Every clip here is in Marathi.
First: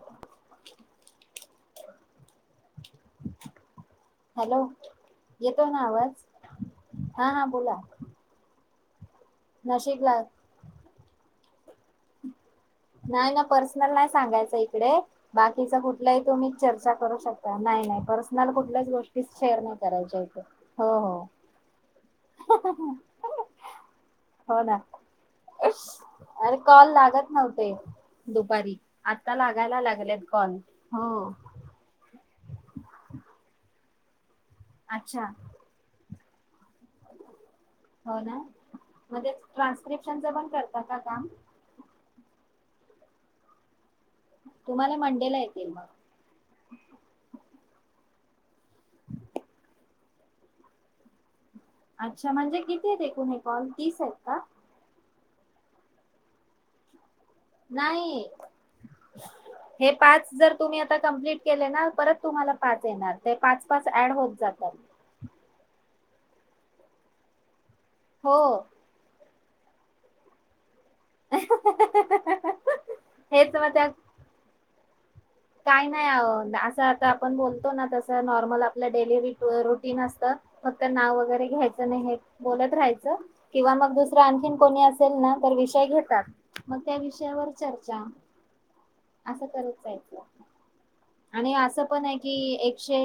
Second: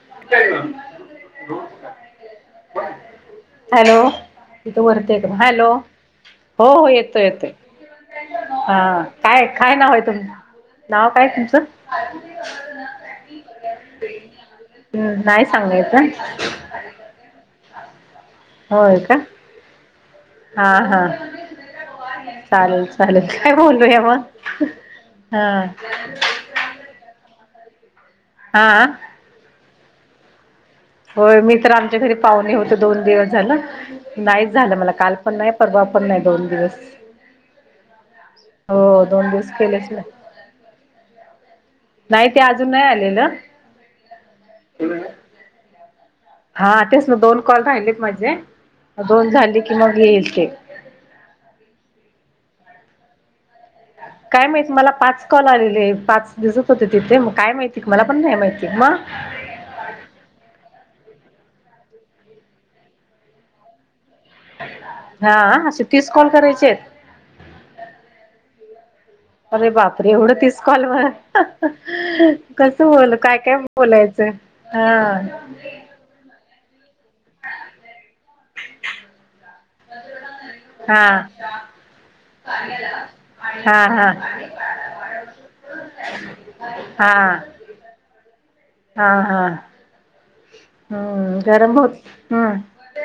[unintelligible] हॅलो. हॅलो इथ वरतेय [unintelligible] हॅलो. येतोय ना आवाज हो हो. येतो हा हा येतोय. बोला हा काय काय नाव हाय नाशिकला तुमचं? नाव काय तुमचं? नाही ना पर्सनल नाही सांगायचं इकडे नाही बाकीच सांगायचं कुठलंही तुम्ही चर्चा करू शक ता. नाही नाही पर्सनल कुठल्याच होय का गोष्टी शेअर नाही करायच्या इथे हा हो हा हो. चालेल चालेल. काय बोलूया मग? हो ना हा अरे कॉल लागत नव्हते दुपारी. हा आता लागायला लागलेत कॉल. हो होय मी तर आमच्या घरी पाहुणे होत दोन दिवस झाल. नाहीच झालं. मला काल अच्छा पण नाही. परवा पण नाही दोन दिवस. हो ना हो दोन म्हणजे दिवस केलेच नाही ट्रान्स्क्रिप्शनच पण करता का काम? नाही ते अजून नाइ आलेलं. तुम्हाला मंडे ला येतील मग. हा तेच मग दोन कॉल राहिलेत माझे. दोन झाले कि मग येईल ते. अच्छा म्हणजे कितीयेत एकुण हे कॉल तीस आहेत का काय माहित मला पाच कॉल आलेले पाच दिसत होते तिथे. मग - - नाही. हे पाच जर तुम्ही आता कंम्प्लीट केले ना परत तुम्हाला पाच येणार. ते पाच पाच ऍड होत जातात. हा असे तीस कॉल करायचेयेत.. हो. अरे बाप रे, एवढ तीस. कॉलवर [unintelligible] कस बोलू, काय काय बोलायचं? हां. काही नाही अवो आता आपण बोलतो ना तस नॉर्मल आपलं डेली रुटीन असतं. फक्त हा नाव वगैरे घ्यायचं नाही हे बोलत राहायचं. किंवा हा मग हा दुसरं आणखीन कोणी असेल ना विषय घेतात, मग त्या हा विषयावर चर्चा, असं करत जायचं. हं. आणि असं पण हाय की, एकशे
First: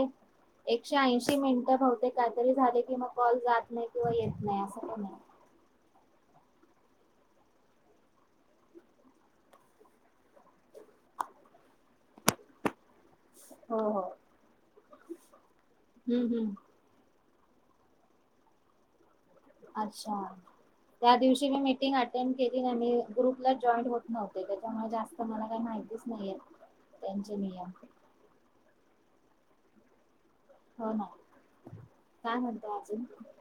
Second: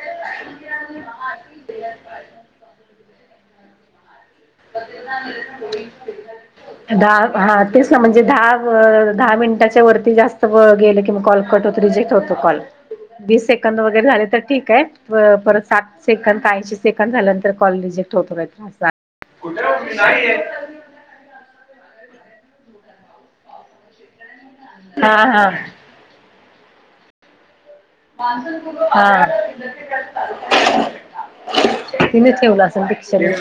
एकशे ऐंशी मिनिटं बहुतेक कायतरी झाले की मग कॉल जात नाही किंवा येत नाही असं पण आहे. [unintelligible] दहा दहा तेच ना म्हणजे दहा दहा मिनिटाच्या वरती जास्त गेल कि कॉल कट रीजेक्ट होतो कॉल. वीस हो सेकंद हो वगैरे झाले तर ठीक आहे. परत सात हम्म सेकंद हम्म ऐंशी सेकंद झालं. कॉल रिजेक्ट होतो [inaudible] अच्छा त्या दिवशी मी मिटिंग अटेंड केली नाही ग्रुपला जॉईंन होत नव्हत. त्याच्यामुळे हा जास्त मला हा काही माहितीच नाहीये त्यांचे नियम ह [inaudible] हो ना तिने काय ठेवला म्हणतय असेल अजून दीक्षाने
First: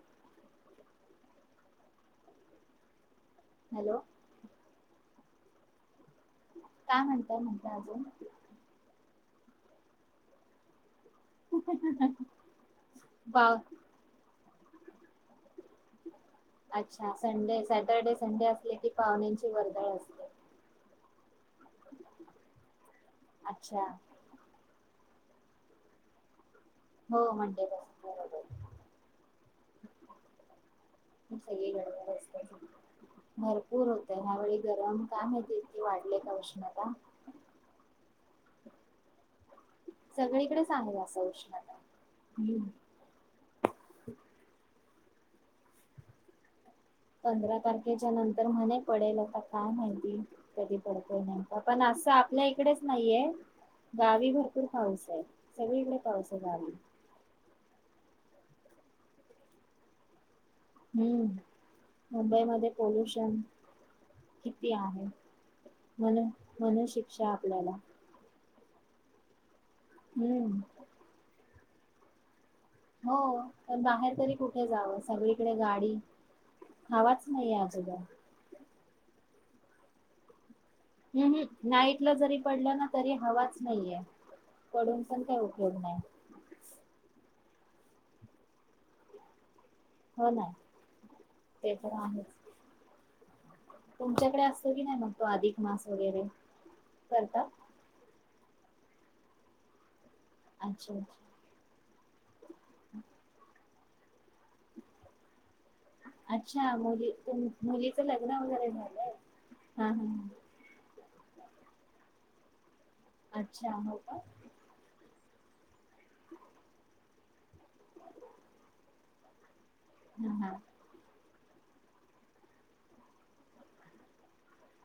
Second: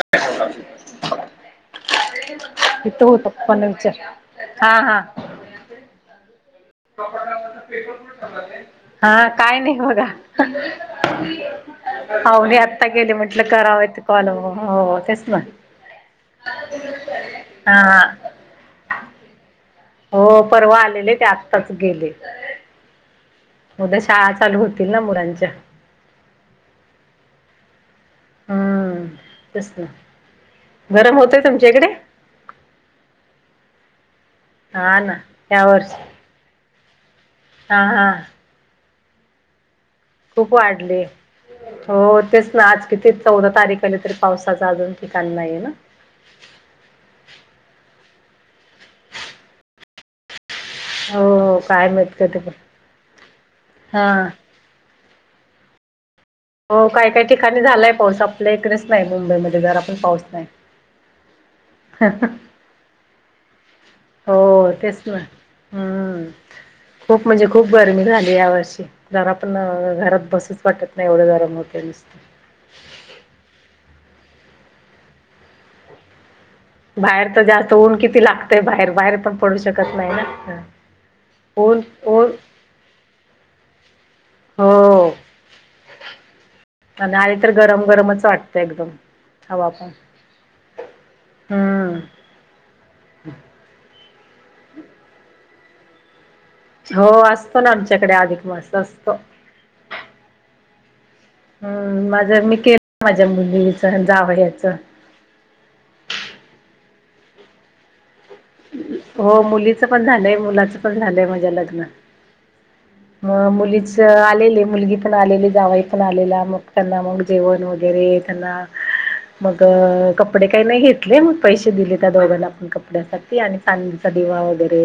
इ त होतपण विचार हॅलो हा हा काय म्हणताय म्हणताय अजून हा काय नाही बघा पाहुणे आत्ता गेली म्हंटलं पाव करावेत कॉल हो तेच म अच्छा संडे हा सॅटरडे संडे असले की पाहुण्यांची वर्दळ असते हो परवा आलेले ते आत्ताच गेले अच्छा उद्या शाळा चालू होती. शाळा सुरू होतील मुलांच्या. हो मंडे पासून बरोबर हम्म तस ना गरम होतय खूप सगळी तुमच्याकडे? गडबड असते भरपूर होतय ह्यावेळी हा गरम ना काय माहिती या इतकी वर्षी वाढले का उष्णता हा हा खूप सगळीकडेच आहे वाढली असं उष्णता हो तेच हम्म ना आज किती चौदा तारीख आली तरी पावसाचा अजून त काल नाही ये ना त्याच्या नंतर मणे पडेल आता काय माहिती कधी पडतोय नाही हो का पण काय असं माहित कधी आपल्या पण इकडेच नाहीये हा गावी भरपूर पाऊस आहे. सगळीकडे पाऊस आहे गावी हो काय काही ठिकाणी झालाय पाऊस आपल्या इकडेच नाही मुंबईमध्ये जरा पण पाऊस नाही. हम्म मुंबईमध्येध्ये पॉल्युशन हो तेच ना हम्म म्हणून म्हणून खूप शिक्षा म्हणजे खूप आपल्याला गरमी झाली. या वर्षी जरा पण घरात बसूच हम्म वाटत नाही एवढं गरम होते नुसत. हो पण बाहेर तरी कुठे जावं सगळीकडे गाडी हवाच बाहेर तर नाहीये जास्त ऊन अजिबात किती लागतय बाहेर बाहेर पण पडू शकत नाही ना हम्म हम् ऊन नाईट ला ऊन जरी पडलं ना तरी हवाच नाहीये. पडून हो पण काय उपयोग नाही. आणि आणि तर गरम गरमच वाटतं एकदम हवा पण हो ना ते तर हम आहेच तुमच्याकडे असतो की नाही मग तो अधिक मास वगैरे हो करतात असतो ना आमच्याकडे अधिक मास असतो. अच्छा अच्छा हम् माझं मी केलं माझ्या मुलीच जावंयाच अच्छा तर मुलीचं लग्न वगैरे झालंय हो मुलीचं हा हा पण हा. झालंय मुलाचं पण झालंय माझ्या लग्न मग अच्छा हो मुलीच का आलेले मुलगी पण आलेली जावई पण आलेला मग त्यांना मग जेवण वगैरे त्यांना मग हा कपडे हा काही नाही घेतले मग पैसे दिले त्या दोघांना आपण कपड्यासाठी आणि चांदीचा दिवा वगैरे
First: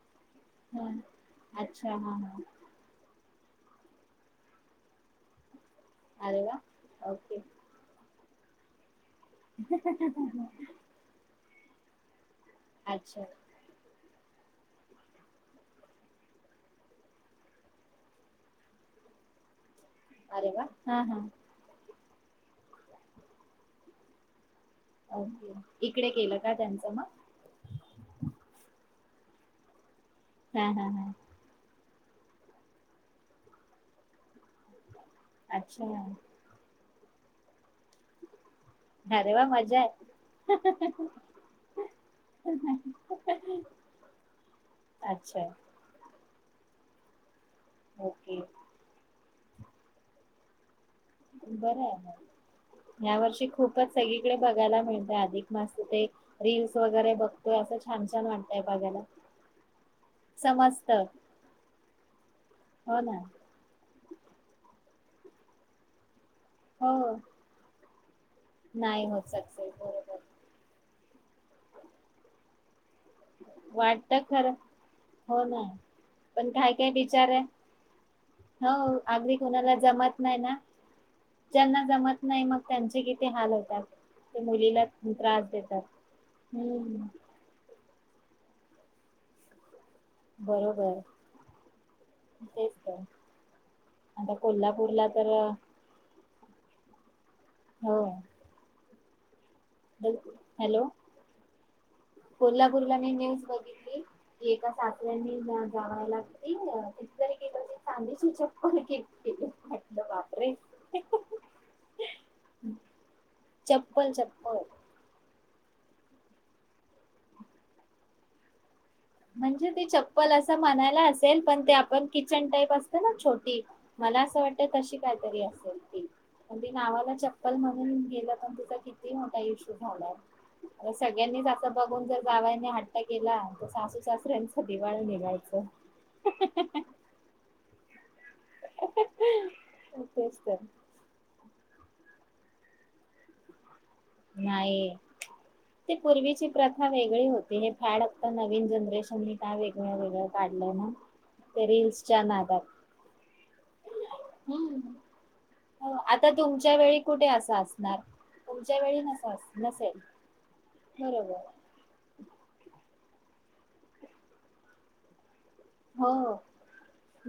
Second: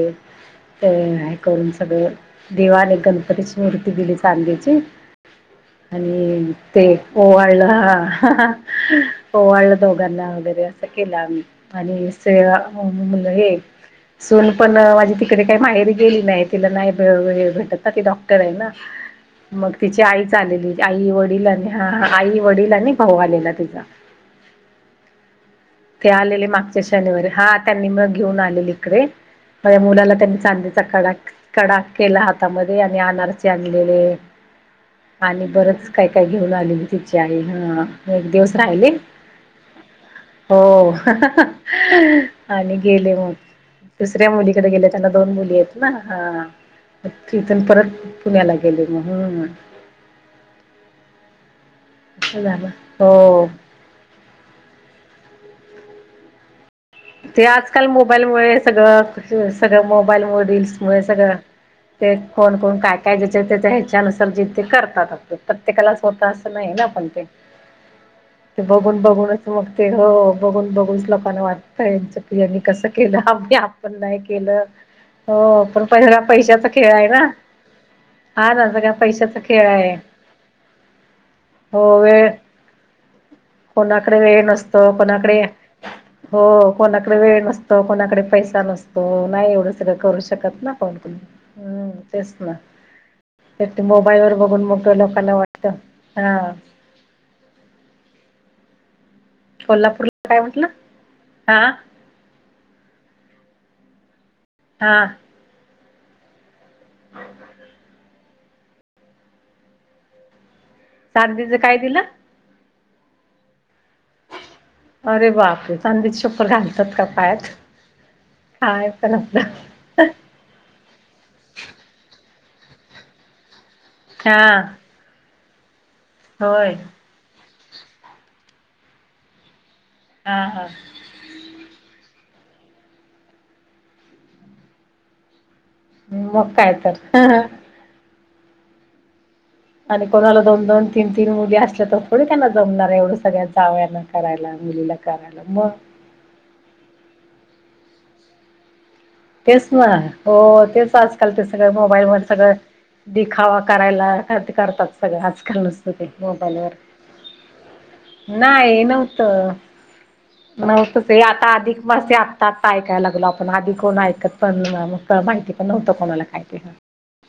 ते हा हे करून अच्छा सगळं हा हा दिवाने गणप [unintelligible] [unintelligible] री स् मूर्ती दिली चांदल्याची अरे आणि वा ते ओके ओवाळला ओवाळले दोघांना वगैरे असं केलं आम्ही आणि सेवा अच्छा मुलं हे सून पण अ माझी तिकडे काही माहेरी गेली नाइ तिला नाही भेटत वेळ ना ती डॉक्टर आये ना मग तिची आईच अरे वा आलेली हा आई हा वडील आणि हा आई वडील आणि भाऊ आलेला तिचा ओके ते इकडे केलं आलेले का मागच्या त्यांचं मग शनिवारी हा त्यांनी मग घेऊन आलेले कडे माया मुलाला त्यांनी हा चांदीचा हा खडा हा कडा केला हातामध्ये आणि आनारसे आणलेले आणि अच्छा बरच काय काय घेऊन आलेले तीची आई ह एक दिवस राहिले अरे वा! मजा य हो आणि गेले मग दुसऱ्या मुलीकडे गेले त्यांना दोन अच्छा मुलीयेतं ना हा तिथून परत ओके पुण्याला गेले म हो ना बरय म ह्या हो वर्षी खूपच सगळी कडे बगायला मिळतंय अधिक मासा ते रिल्स ते आजकाल मोबाईल मुळे बघायला सगळं सगळं मोबाईल मुळ रिल्स मूळ समजतं सगळं ते कोण कोण काय हो काय ना ज्याच्या त्याच्या ह्याच्यानुसार जी ती कर तात ते प्रत्येकालाच होत असं नाई ना पण हो ते ते बघून नाही होत बघूनच मग सक्सेस ते हो बरोबर बघून बघूनच लोकांना वाटतय यानी कस केलं आम्ही आपण नाय वाटत खरं केलं. हो पण सगळा पण पैशाचा काय काय खेळ हाय ना. विचार आहे हा ना हो सगळा अगदी पैशाचा खेळ कोणाला आहे जमत नाय ना ज्यांना हो जमत वेळ नाई मग त्यांचे किती हाल होतात कोणाकडे ते वेळ मुलीला नसतो त्रास कोणाकडे देतात. हो हम्म कोणाकड वेळ नसतो. कोणाकड पैसा नसतो. नाही एवड सगळं करू शकत ना कोण बरोबर कोणी हम्म तेच ना एक ते मोबाईल वर आता बघुन मग ते कोल्हापूरला तर लोकांना वाटत हा हो. कोल्हापूरला काय म्हटलं हॅलो आ कोल्हापूरला मी न्यूज बगीतली की एका हा सासऱ्यानी जावायाला [inaudible] ती चप्पल केलती म्हंटल बाप रे! चांदीच काय दिलं? चप्पल चप्पल चांदीच चप्पल घालतात का पायात काय पण आपलं म्हणजे ते चप्पल असं म्हणायला असेल पण ते आपण किचन टाईप असत ना छोटी मला असं हा वाटतंय तशी काहीतरी असेल ती पण ती होय नावाला चप्प चप्पल म्हणून केल तर तिचा किती मोठा इशू झालाय हा हा आता सगळ्यांनीच अस बघून जर जावयांनी हट्ट केला तर सासू सासऱ्यांच दिवाळ निगायचं. अ मग कायतर [unintelligible] आणि तेच कोणाला तर दोन दोन तीन तीन मुली असल्या तर थोडी त्यांना जमणार ये एवढं सगळ्या जावयाना करायला नाई मुलीला करायला मग ती पूर्वीची प्रथा वेगळी होती हे फॅड आता नवीन जनरेश तेच ना हो तेच आजकाल ते सगळं मोबाईल वर रील्सच्या सगळं नादात दिखावा करायला कर करतात हम्म सगळं आजका नसत हो ते आता मोबाईल वर तुमच्या वेळी कुठे असं असणार तुमच्या नाई वेळी नस नव्हत. नसेल नव्हतं ते बरोबर आता अधिक मासा हे आता आता या लागलो आपण आदी कोण ऐकत पण म माहिती पण नव्हतं हो कोणाला काय ते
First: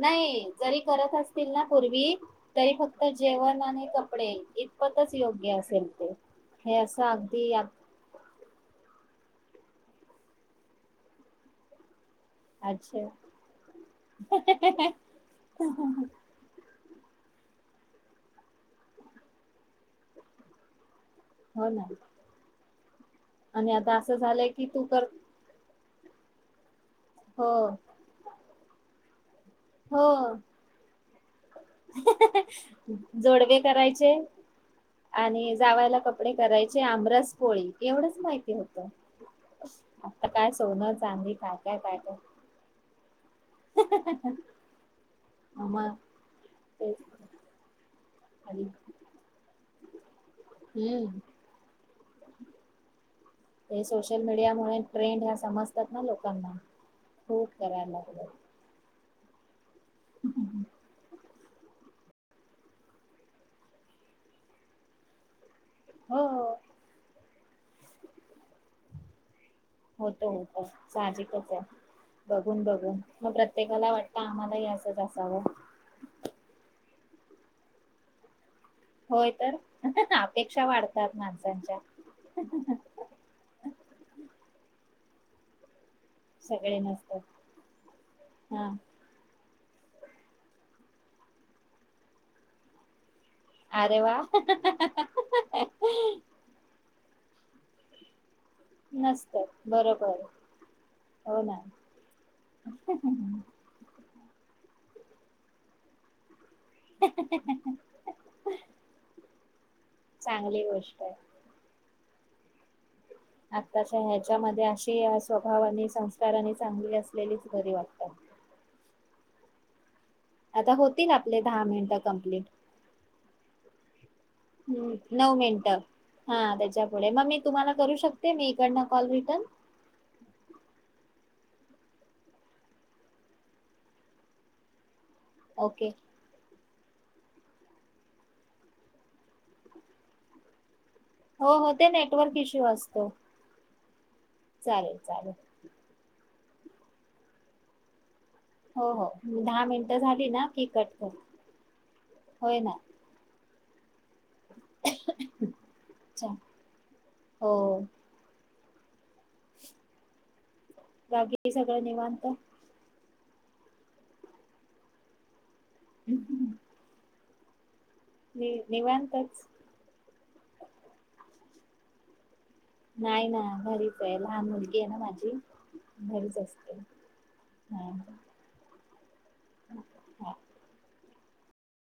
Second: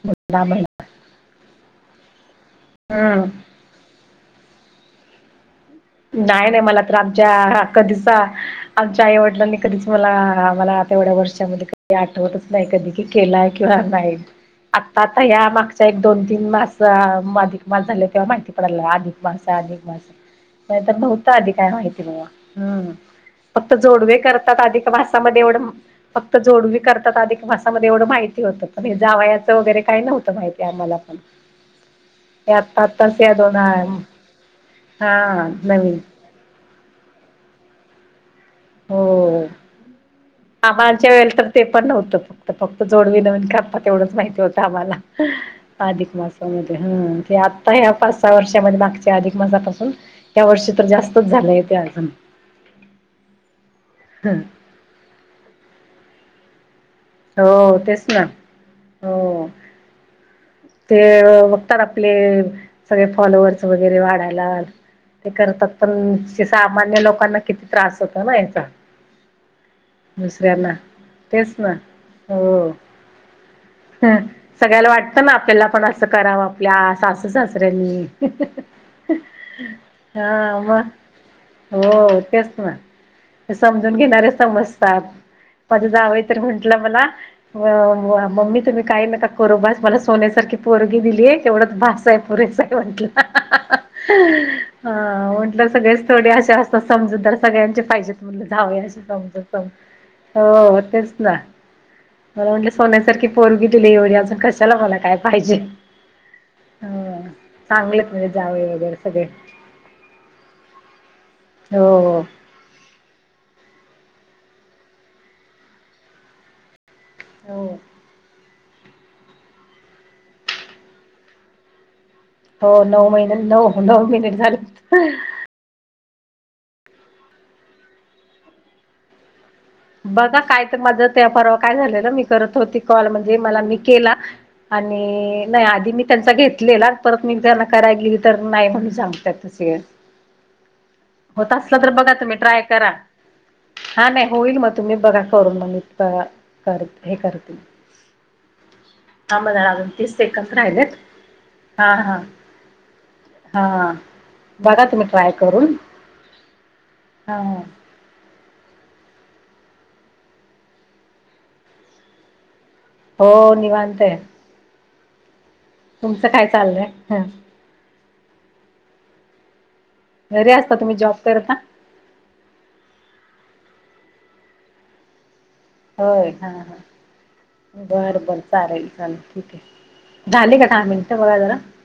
नाई जरी करत असतील ना पूर्वी तरी फक्त हम्म जेवण आणि कपडे इतपतच योग्य अस नाय नाय मला तर आमच्या आका [unintelligible] आई वडलांनी आणि कधीच मला मला आता एवढ्या वर्षामध्ये आठवतच नाही कधी अच्छा केला किंवा नाही आता आ या मागच्या एक दोन तीन मास अधिक मास झाले तेव्हा माहिती पडलायला अधिक मास अधिक मास नाहीतर नव्ह आधी हो काय ना माहिती नव्ह हम् आणि फक्त आता असं जोडवे झालंय करतात की तू आधिक कर मासामध्ये एवढं मा फक्त जोडवी करतात अधिक हो मासामध्ये एवढं माहिती होतं पण हे जावया वगैरे काही नव्हत हो माहितीे आम्हाला पण या आत्ता आताच या दोन जोडवे करायचे हा आणि नवीन जावायला कपडे करायचे आमरस पोळी एवढंच माहि हो सोनं आमांच्या चांदी वेल तर काय ते काय पण काय काय नव्हतं फक्त फक्त जोडवी न म्ह. प्पा तेवढंच माहिती होत आम्हाला मग अधिक मासामध्ये ह ते आता यापून. आणि वर्षामध्ये मागच्या अधिक मासापासून त्या वर्षी तर हम्म जास्तच झालेय ते अजून. हे सोशल मीडिया मु ट्रेंड ह्या समजतात ना लोकांना. खूप हो करायला तेच ना लागलं हो. ते बघतात आपले सगळे फॉलोअर्स वगैरे वाढायला. ते करतात पण हो सामान्य लोकांना किती त्रास होत ना याचा. होत होत दुसऱ्यांना साहजिकच तेच आहे. ना बघून हो. बघून मग प्रत्येकाला वाटतं आम्हालाही असंच असावं. कं कराव आपल्या सासू सासऱ्यांनी. होय तर आता ना हा अपेक्षा मग वाढतात माणसांच्या. हो तेच ना समजून घेणारे समजतात. म्हट सगळे मला नसत मम्मी हा तुम्ही काय नका मला. सोन्यासारखी पोरगी दिली आहे तेवढंच बासाहे पुोरे सा आहे म्हटलं. अरे वा हा म्हटलं सगळेच थोडे असे असतात समजू. सगळ्यांचे फायजे तमणलं धवे असे नसत समज स बरोबर हो तेच ना. मला म्हटलं सोन्यासारखी पोरगी दिली एवढी अजून कशाला मला काय पाहिजे. हो चांगलंच म्हजे जावे वगैरे सगळे. चांगली गोष्ट आहे हो हो. आताच्या ह्याच्यामध्ये अशी स्वभावा आणि संस्कारानी चांगली असते. आपलेलीच हो. घरी वाटत. आता होती ना आपले दहा मिनिट. हो नऊ महिन्या नऊ नऊ महिन्या. हम्म नऊ मिनट. हा त्याच्या पुुढे मग मी तुम्हाला करू शकते मी इकडन कॉल रिटर्न. बघा काय तर माझ ते पररावा काय झालेला मी करत होती कॉल म्हणजे मला मी केला आणि. म नाही ओके आधी मी त्यांचा घेतलेला. परत मी त्यांना कराय गली तर नाही म्हण सांगत तस. होत हो हो असल ते तर बघा तुम्ही नेटवर्क ट्राय इश्यू करा असतो हा नाही हो. तुम्ही चालेल बघा चालेल करून मग इत कर हे करतील. हो हो दहा मिनटं झाली ना क कट राहिलेत कर हा हा होय ना. हा. बघा तुम्ही ट्राय करून अच्छा हा. हो गगी सगळं निवांत हो निवांतय. तुमचं काय चाललंय ह. नि निवांतच. घरी असता तुम्ही जॉब करता नाही ना बरीच आहे लहान मुलगी आहे ना माझी. होय घरीच हा असते हा हा बर बर चालेल चालेल ठीक आहे हा झाले का दहा मिनटं बघा जरा.